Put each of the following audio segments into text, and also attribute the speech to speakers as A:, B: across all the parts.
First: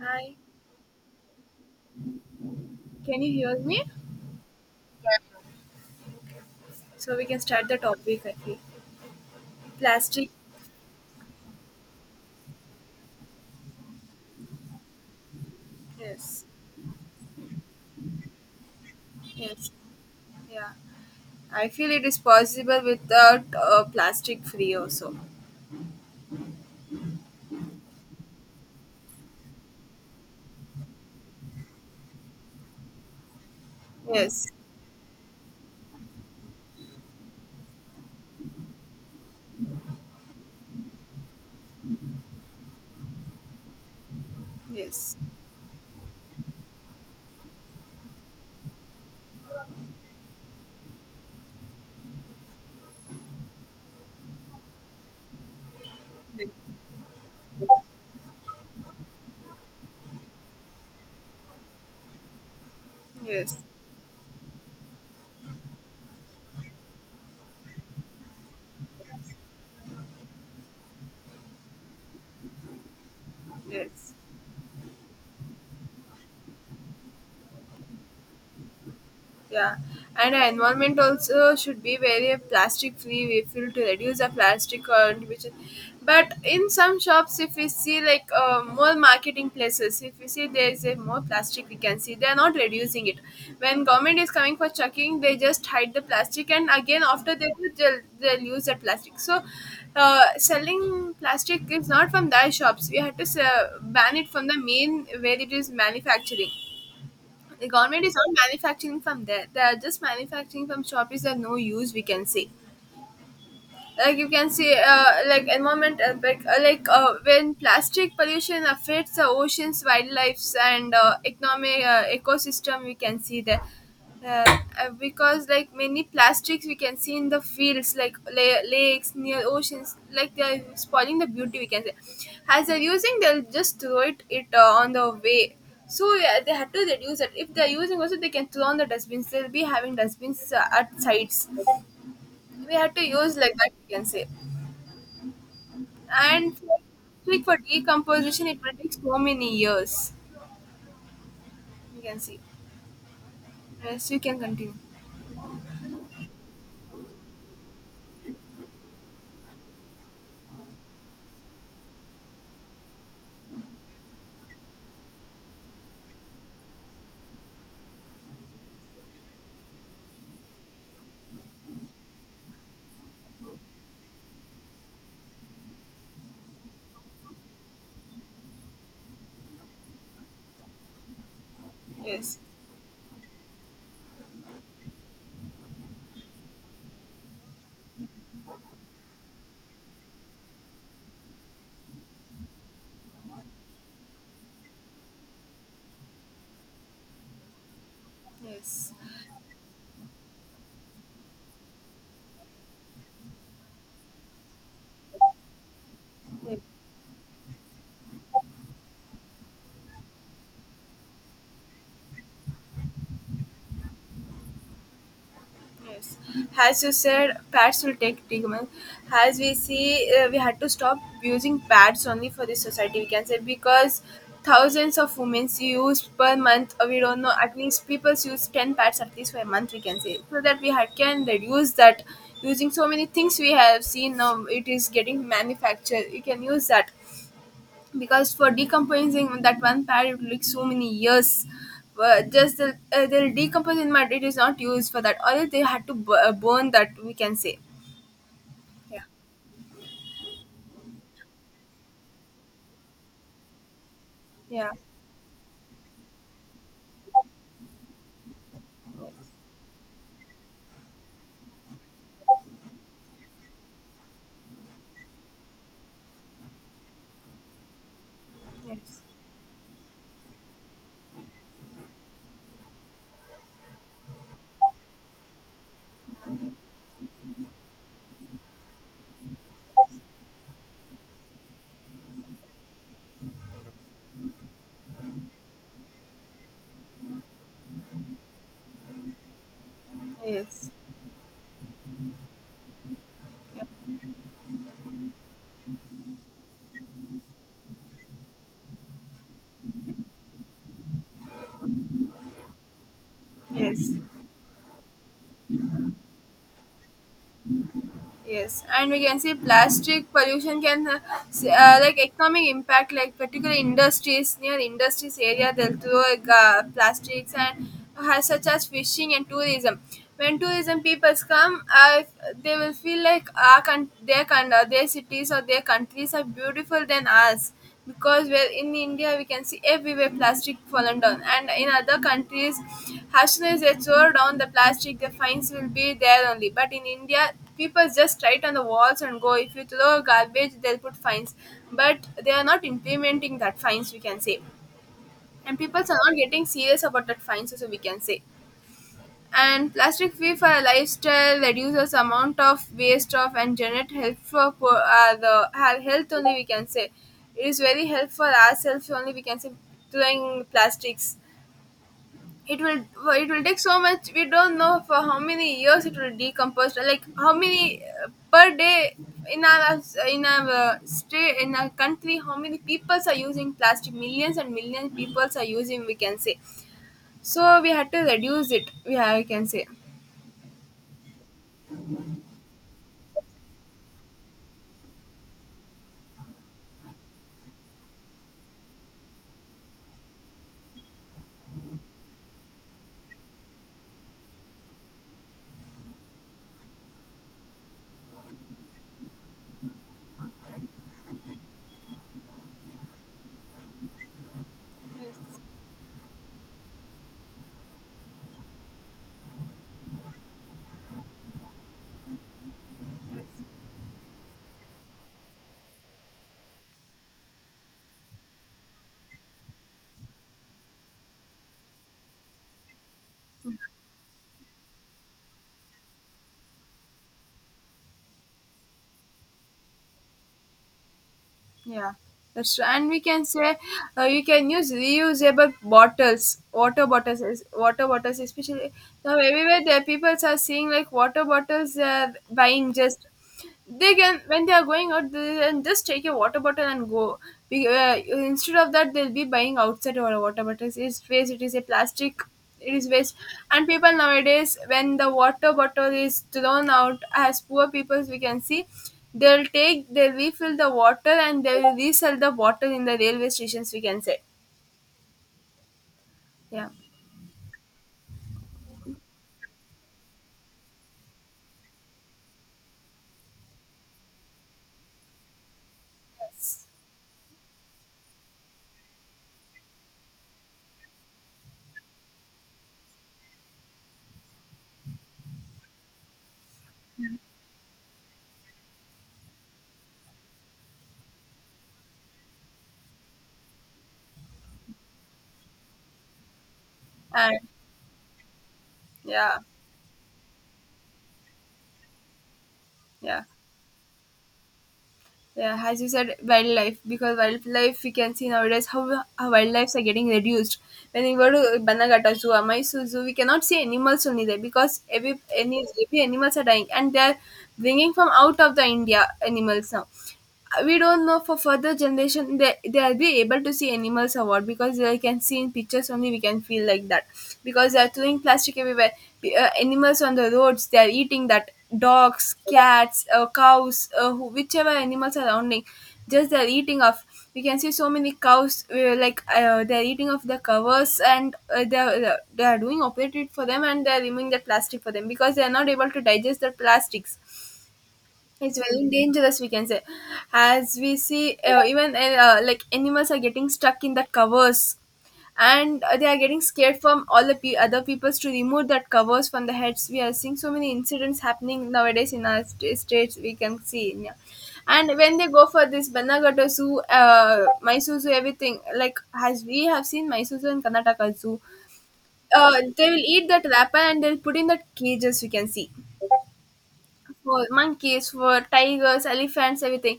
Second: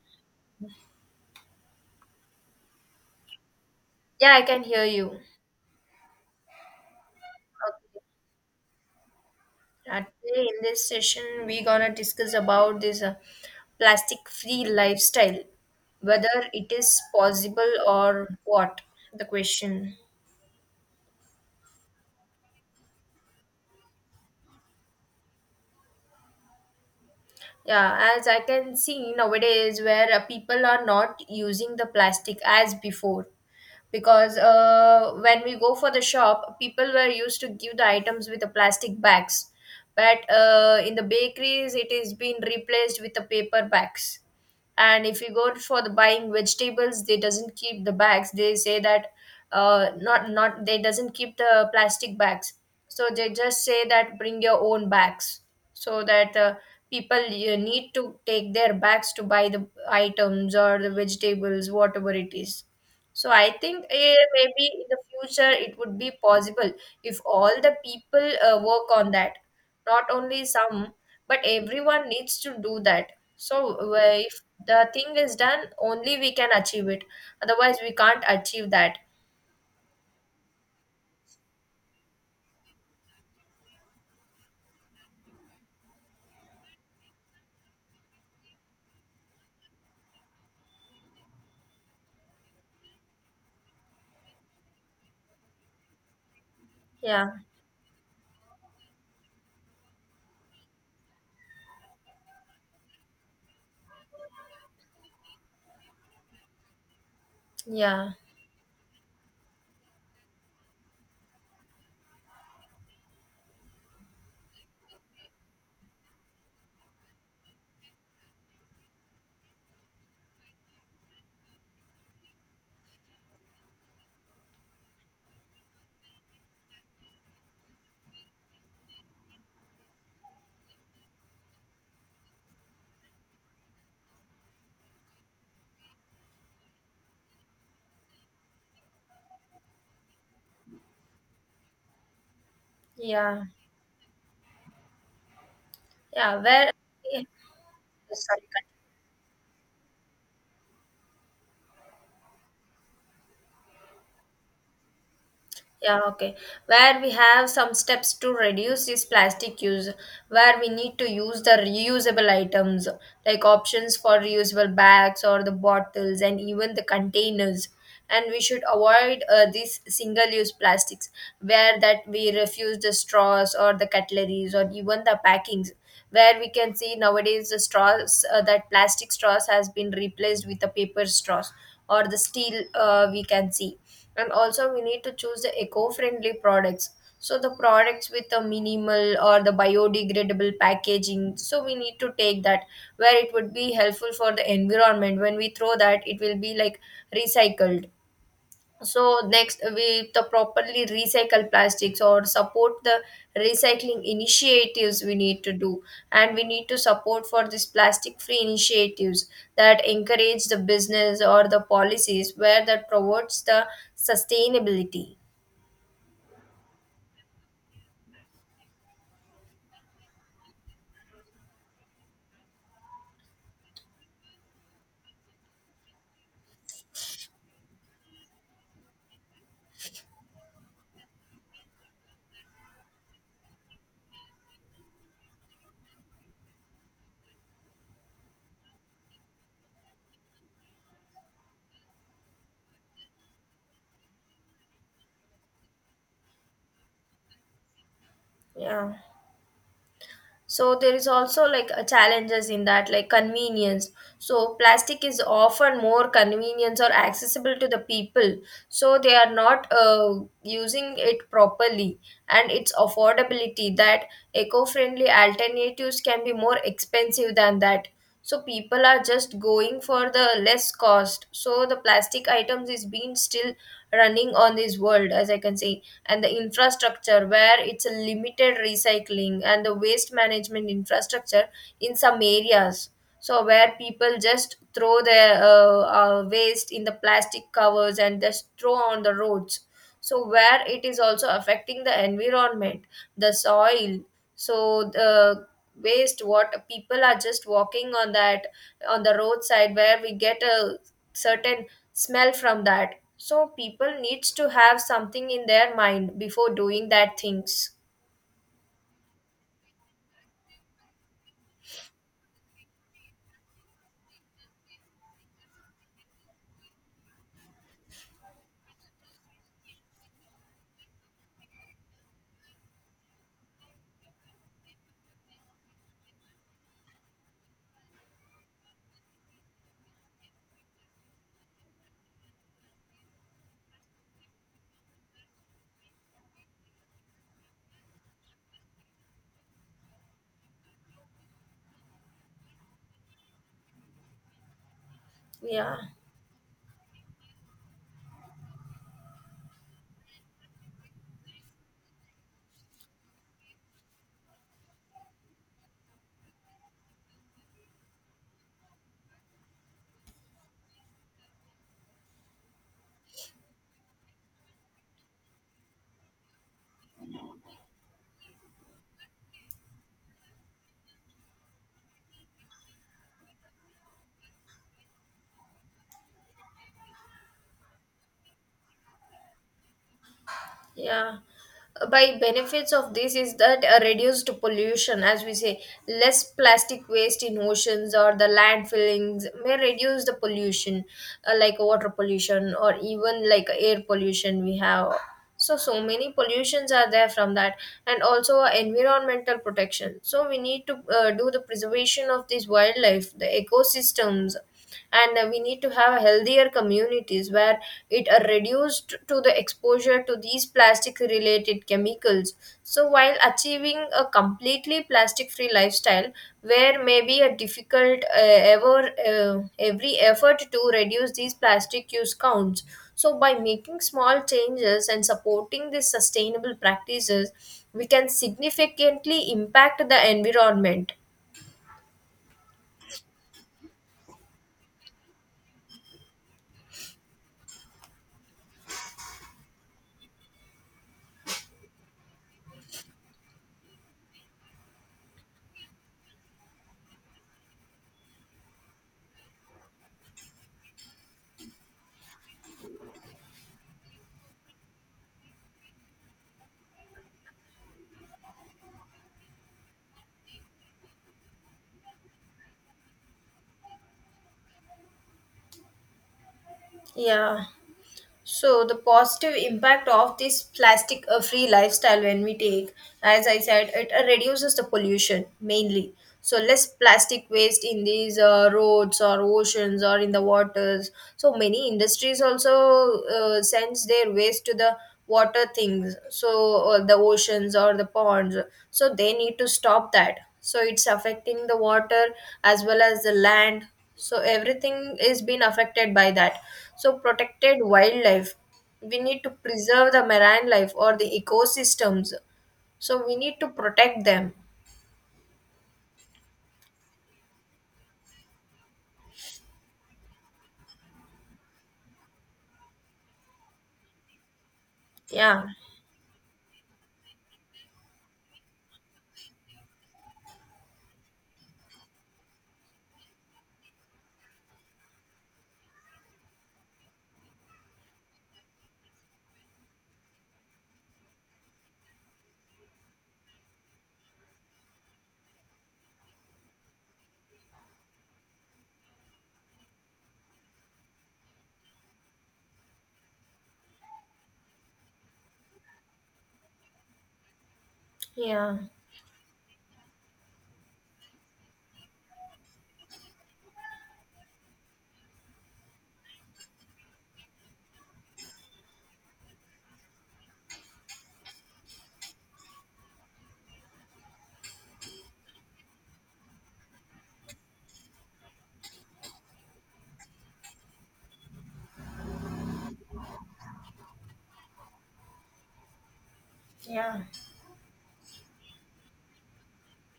A: Hi, can you hear me?
B: Yeah, I can hear you.
A: Yeah. So we can start the
B: Okay.
A: topic, I feel. Plastic,
B: Today in this session, we gonna discuss about this plastic-free lifestyle,
A: yes,
B: whether it is possible or what. The
A: yes,
B: question.
A: yeah. I feel it is possible without plastic free also.
B: Yeah, as I can see nowadays, where people are not using the plastic as before. Because
A: Yes,
B: when we go for the shop, people were used to give the items with the plastic bags. But in the bakeries, it is being replaced with the paper bags. And
A: yes,
B: if you go for the buying vegetables, they doesn't keep the bags. They say that not not they doesn't keep the plastic bags. So they just say that bring your own bags so that people need to take their bags to buy the items or the vegetables whatever it is. So I
A: yes,
B: think maybe in the future it would be possible if all the people work on that, not only some, but everyone needs to do that. So
A: yes.
B: if the thing is done only we can achieve it, otherwise we can't achieve that.
A: Yeah, and our environment also should be very plastic free. We feel to reduce the plastic contribution, but in some shops, if we see like more marketing places, if we see there is a more plastic, we can see they are not reducing it. When government is coming for checking, they just hide the plastic, and again
B: Yeah,
A: after they do, they'll use that plastic. So, selling plastic is not from their shops. We have to ban it from the main where it is manufacturing. The government
B: yeah,
A: is not manufacturing from there. They are just manufacturing from shops that are no use, we can say. Like you can see, like environment impact, when plastic pollution affects the oceans wildlife and economic ecosystem, we can see that, because like many plastics we can see in the fields like lakes near oceans, like they are spoiling the beauty, we can say. As they're using, they'll just throw it, it on the way. So yeah, they had to reduce it. If they're using also, they can throw on the dustbins. They'll be having dustbins at sites. We have to use
B: yeah,
A: like that, you can say.
B: yeah
A: And
B: where
A: for,
B: yes,
A: like for decomposition
B: sorry.
A: it will take so many years, you can see. Yes, you can continue.
B: Yeah, okay. Where we have some steps to reduce this plastic use, where we need to use the reusable items like options for reusable bags or the bottles and even the containers. And we should avoid these single use plastics, where that we refuse the straws or the cutleries or even the packings. Where we can see nowadays the straws that plastic straws has been replaced with the paper straws or the
A: Yes,
B: steel, we can see. And also we need to choose the eco-friendly products, so the products with the minimal or the biodegradable packaging, so we need to take that, where it would be helpful for the environment when we throw that it will be like recycled.
A: yes,
B: So next we the properly recycle plastics or support the recycling initiatives we need to do, and we
A: yes.
B: need to support for these plastic free initiatives that encourage the business or the policies where that promotes the sustainability.
A: Yes, as you said, pads will take treatment. As we see, we had to stop using pads only for this society. We can say, because thousands of women use per month. We don't know. At least people use 10 pads at least for a month. We can say, so that we had can reduce that. Using so many things we have seen now. It is getting manufactured. You can use that, because for decomposing that one pad it will take so many years. But just the, they'll decompose in mud. It is not used for that, or else they had to burn that, we can say.
B: Yeah,
A: Yeah,
B: so there is also like a challenges in that, like convenience. So
A: yeah,
B: plastic is often more convenience or accessible to the people, so they are not using it properly. And its affordability, that eco-friendly alternatives can be more expensive than that, so people are
A: yes,
B: just going for the less cost, so the plastic items is being still running on this world, as I can say. And the infrastructure, where it's a limited recycling and the waste management infrastructure in some areas. So where people just throw their waste in the plastic covers and just throw on the roads, so where
A: yes,
B: it is also affecting the environment, the
A: yeah.
B: soil. So the waste what people are just walking on, that on the roadside, where we get a certain smell from that. So people
A: Yes.
B: needs to have something in their mind before doing that things.
A: Yes, and we can see plastic pollution can, like economic impact, like particular industries, near industries area they'll throw like, plastics, and has such as fishing and tourism. When tourism peoples come, they will feel like our their cities or their countries are beautiful than us, because well in India we can see everywhere plastic fallen down, and in other countries, as soon as they throw down the plastic, the fines will be there only. But in India, people just write on the walls and go. If you throw garbage, they'll put fines, but they are not implementing that fines. We can say, and
B: Yeah.
A: people are not getting serious about that fines. So we can say. And plastic free for lifestyle reduces amount of waste of and generate help for health only, we can say. It is very helpful ourselves only, we can say. Doing plastics, it will, it will take so much. We don't know for how many years it will decompose, like how many per day. In our, in our state, in our country, how many peoples are using plastic, millions and millions peoples are using, we can say. So we had to reduce it, we have, we can say.
B: Yeah. By benefits of this is that a reduced pollution, as we say, less plastic waste in oceans or the landfillings may reduce the pollution, like water pollution or even like air pollution we have. So so many pollutions are there from that, and also environmental protection. So we need to do the preservation of this wildlife, the ecosystems. And we need to have healthier communities where it are reduced to the exposure to these plastic related chemicals. So while achieving a completely plastic free lifestyle, where maybe a difficult every effort to reduce these plastic use counts. So by making small changes and supporting these sustainable practices, we can significantly impact the environment.
A: Yeah, that's true. And we can say, you can use reusable bottles, water bottles, water bottles, especially now everywhere the people are seeing like water bottles they are buying. Just they can, when they are going out they can just take a water bottle and go. Instead of that they'll be buying outside or water bottles, it's waste, it is a plastic, it is waste. And people nowadays, when the water bottle is thrown out, as poor people we can see, they'll take, they'll refill the water and they'll resell the water in the railway stations, we can say. Yeah
B: Yeah. So the positive impact of this plastic free lifestyle when we take, as I said, it reduces the pollution mainly. So less plastic waste in these roads or oceans or in the waters. So many industries also sends their waste to the water things. So the oceans or the ponds. So they need to stop that. So it's affecting the water as well as the land, so everything is being affected by that. So
A: and
B: protected wildlife, we need to
A: yeah,
B: preserve the marine life or the ecosystems, so we
A: yeah.
B: need to protect them.
A: Yeah, as you said, wildlife. Because wildlife, we can see nowadays how wildlives are getting reduced. When we go to Banagata Zoo, Mysore Zoo, we cannot see animals only there, because every
B: Yeah,
A: any every animals are dying, and they are bringing from out of the India animals now. We don't know for further generation, they, they'll be able to see animals or what, because they can see in pictures only, we can feel like that, because they are throwing plastic everywhere. Animals on the roads, they are eating that. Dogs, cats, cows, who, whichever animals are surrounding, just they're eating off. We can see so many cows, they're eating off the covers, and uh, they're doing operated for them, and they're removing the plastic for them, because they're not able to digest the plastics.
B: yeah,
A: It's very dangerous, we can say. As we see, even like animals are getting stuck in the covers, and they are getting scared from all the other peoples to remove that covers from the heads. We are seeing so many incidents happening nowadays in our states, we can see. Yeah. And when they go for this Banagata Zoo, Mysore Zoo, everything, like as we have seen Mysore Zoo and Karnataka Zoo, they will eat that wrapper and they'll put in that cages, we can see,
B: yeah,
A: for monkeys, for tigers, elephants, everything.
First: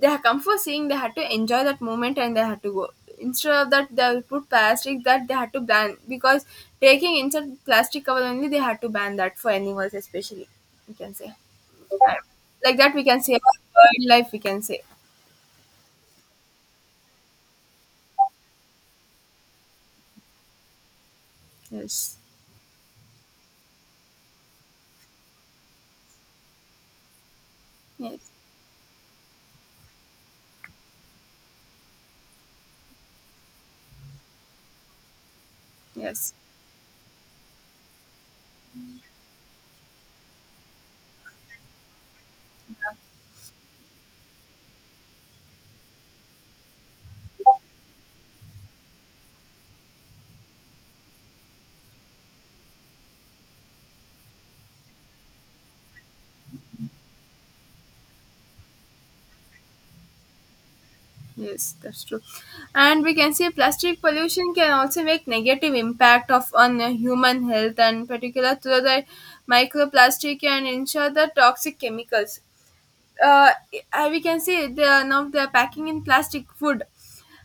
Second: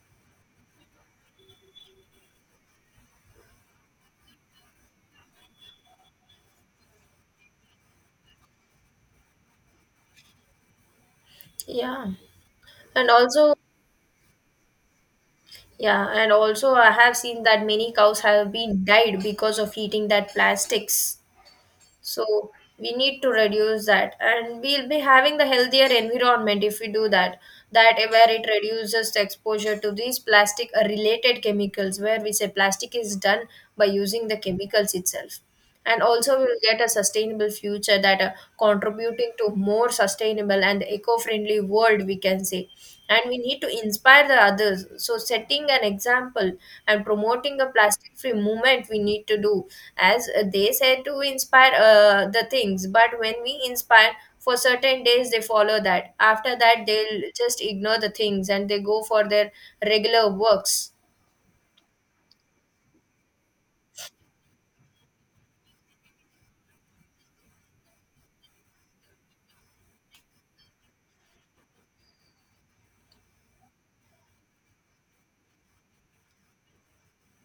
A: They have come for seeing, they had to enjoy that moment and they had to go. Instead of that, they will put plastic that they had to ban, because taking inside plastic cover only, they had to ban that for animals, especially. We can say
B: yeah,
A: like that, we
B: and
A: can say
B: also
A: about wildlife, we can say.
B: yeah, and also I have seen that many cows have been died because of eating that plastics.
A: Yes,
B: So we need to reduce that, and we'll be having the healthier environment if we do that. That
A: yes,
B: where it reduces the exposure to these plastic related chemicals, where we say plastic is done by using the chemicals itself. And
A: yes.
B: also, we'll get a sustainable future that are contributing to more sustainable and eco friendly world, we can say. And we need to inspire the others, so setting an example and promoting a plastic free movement we need to do. As they said to inspire the things, but when we inspire for certain days they follow that, after that they'll just ignore the things and they go for their regular works.
A: Yes, that's true. And we can see plastic pollution can also make negative impact of on human health, and particular to the microplastic and ensure the toxic chemicals. Uh, we can see the are now they are packing in plastic food.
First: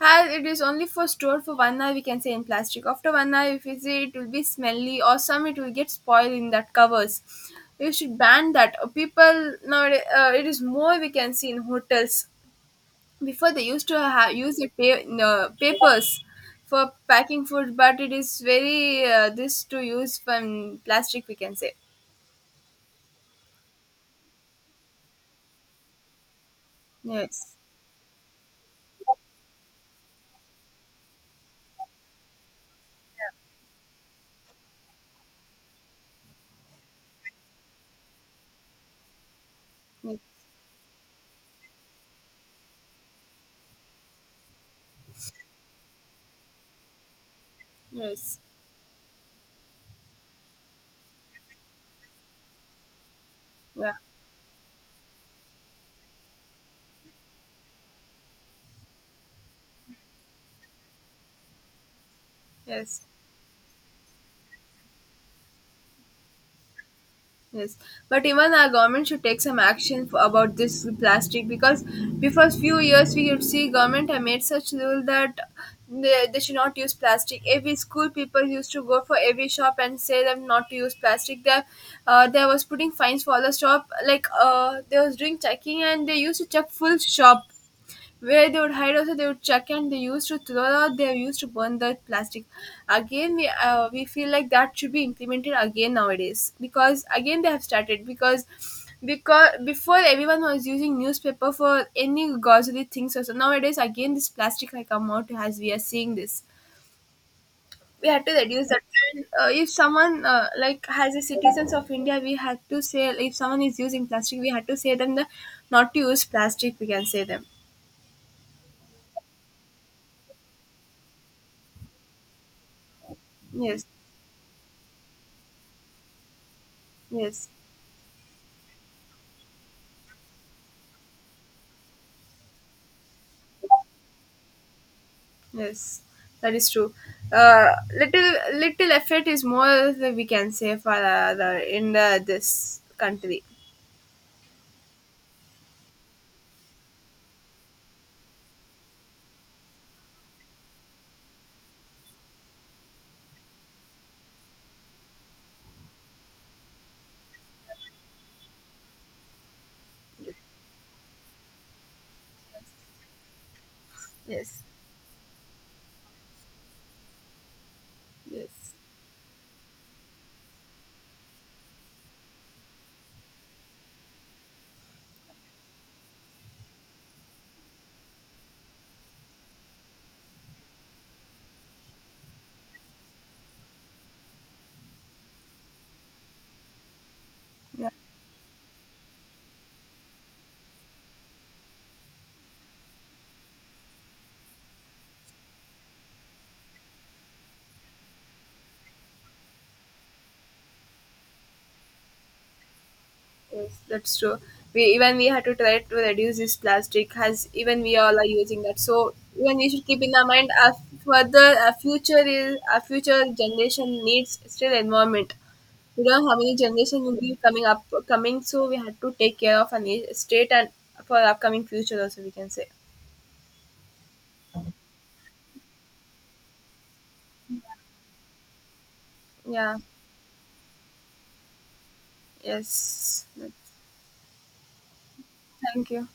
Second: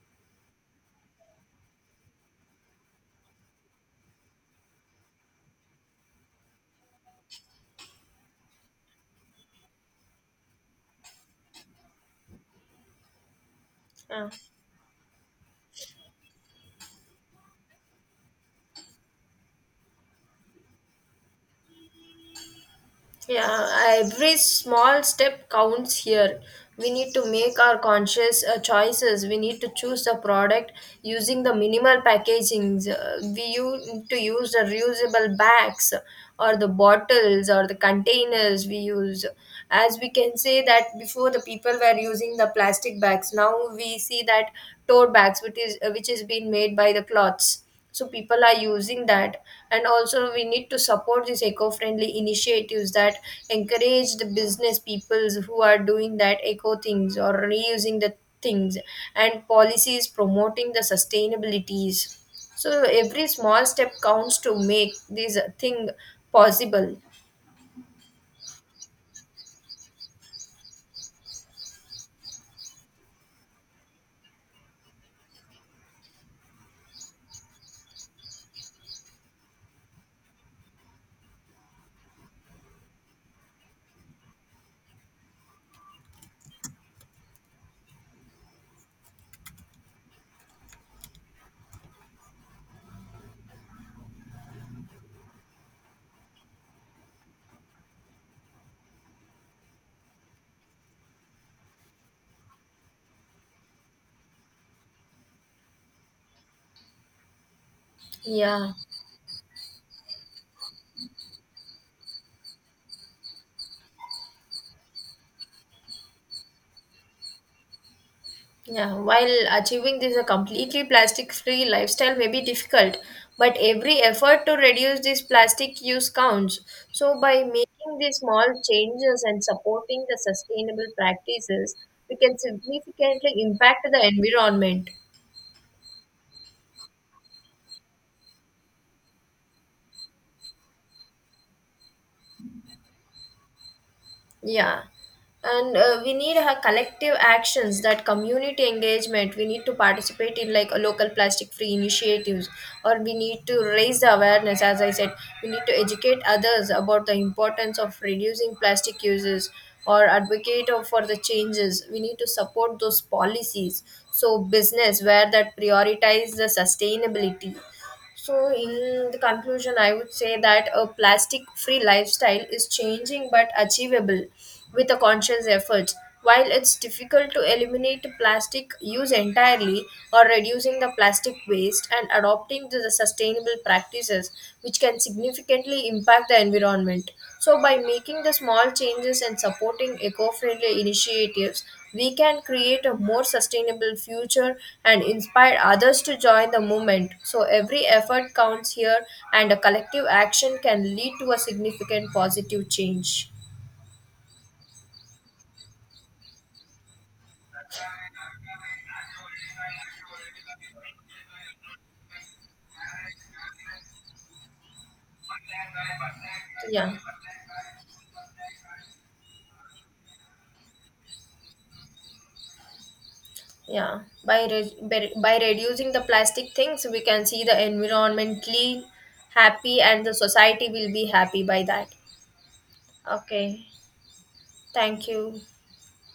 A: As it is only for stored for 1 hour, we can say in plastic. After 1 hour, if you see it will be smelly or some, it will get spoiled in that covers. You should ban that. People now, it is more we can see in hotels. Before they used to
B: Uh.
A: use the no, papers, for packing food, but it is very this to use from plastic, we can say.
B: Yeah, every small step counts here. We need to
A: Yes,
B: make our conscious choices. We need to choose the product using the minimal packagings. To use the reusable bags or the bottles or the containers we use. As we can
A: yes,
B: say that before the people were using the plastic bags. Now we see that tote bags, which is which is being made by the cloths, so
A: yes,
B: people are using that. And also we need to support these eco-friendly initiatives that
A: yeah,
B: encourage the business peoples who are doing that eco things or reusing the things, and policies promoting the sustainabilities. So
A: yes.
B: every small step counts to make this thing possible.
A: Yes, but even our government should take some action for, about this plastic, because before few years we could see government have made such rule that they should not use plastic. Every school people used to go for every shop and say them not to use plastic. There, there was putting fines for the shop. Like they was doing checking and they used to check full shop, where they would hide also, they would chuck, and they used to throw out, they used to burn the plastic. Again we feel like that should be implemented again nowadays, because again they have started, because before everyone was using newspaper for any grocery things also, nowadays again this plastic like come out, as we are seeing this we had to reduce
B: Yeah.
A: that. And, if someone, like as a citizens of India, we had to say if someone is using plastic we had to say them the not to use plastic, we can say them.
B: Yeah, while achieving this a completely plastic-free lifestyle may be difficult, but
A: Yes,
B: every effort to reduce this plastic use counts. So by
A: yes.
B: making these small changes and supporting the sustainable practices, we can significantly impact the environment.
A: Yes, that is true. Uh, Little little effort is more, that we can say for the in the, this country.
B: Yeah. And we need a collective actions, that community engagement. We need to participate in like a local plastic free initiatives, or we need to raise the awareness. As I said, we need to educate others about the importance of reducing plastic uses or advocate for the changes. We need to support those policies. So
A: Yes,
B: business where that prioritize the sustainability. So,
A: yes,
B: in the conclusion, I would say that a plastic free lifestyle is changing but achievable with a conscious effort. While it's difficult to eliminate plastic use entirely or reducing the plastic waste and adopting to the sustainable practices, which can significantly impact the environment. So, by
A: yeah,
B: making the small changes and supporting eco friendly initiatives, we can create a more sustainable future and inspire others to join the movement. So, every effort counts here, and a collective action can lead to a significant positive change.
A: yes, that's true. We even we had to try to reduce this plastic, as even we all are using that. So even we should keep in our mind our further, our future is, our future generation needs still environment. We don't know how many
B: Yeah,
A: generation will be coming up coming, so we had to take care of our state and for our upcoming future also, we can say.
B: yeah. By, re- by reducing the plastic things, we can see the environment clean,
A: Yeah.
B: happy, and the society will be happy by that.
A: Yes.
B: Okay, thank you.
A: Thank you.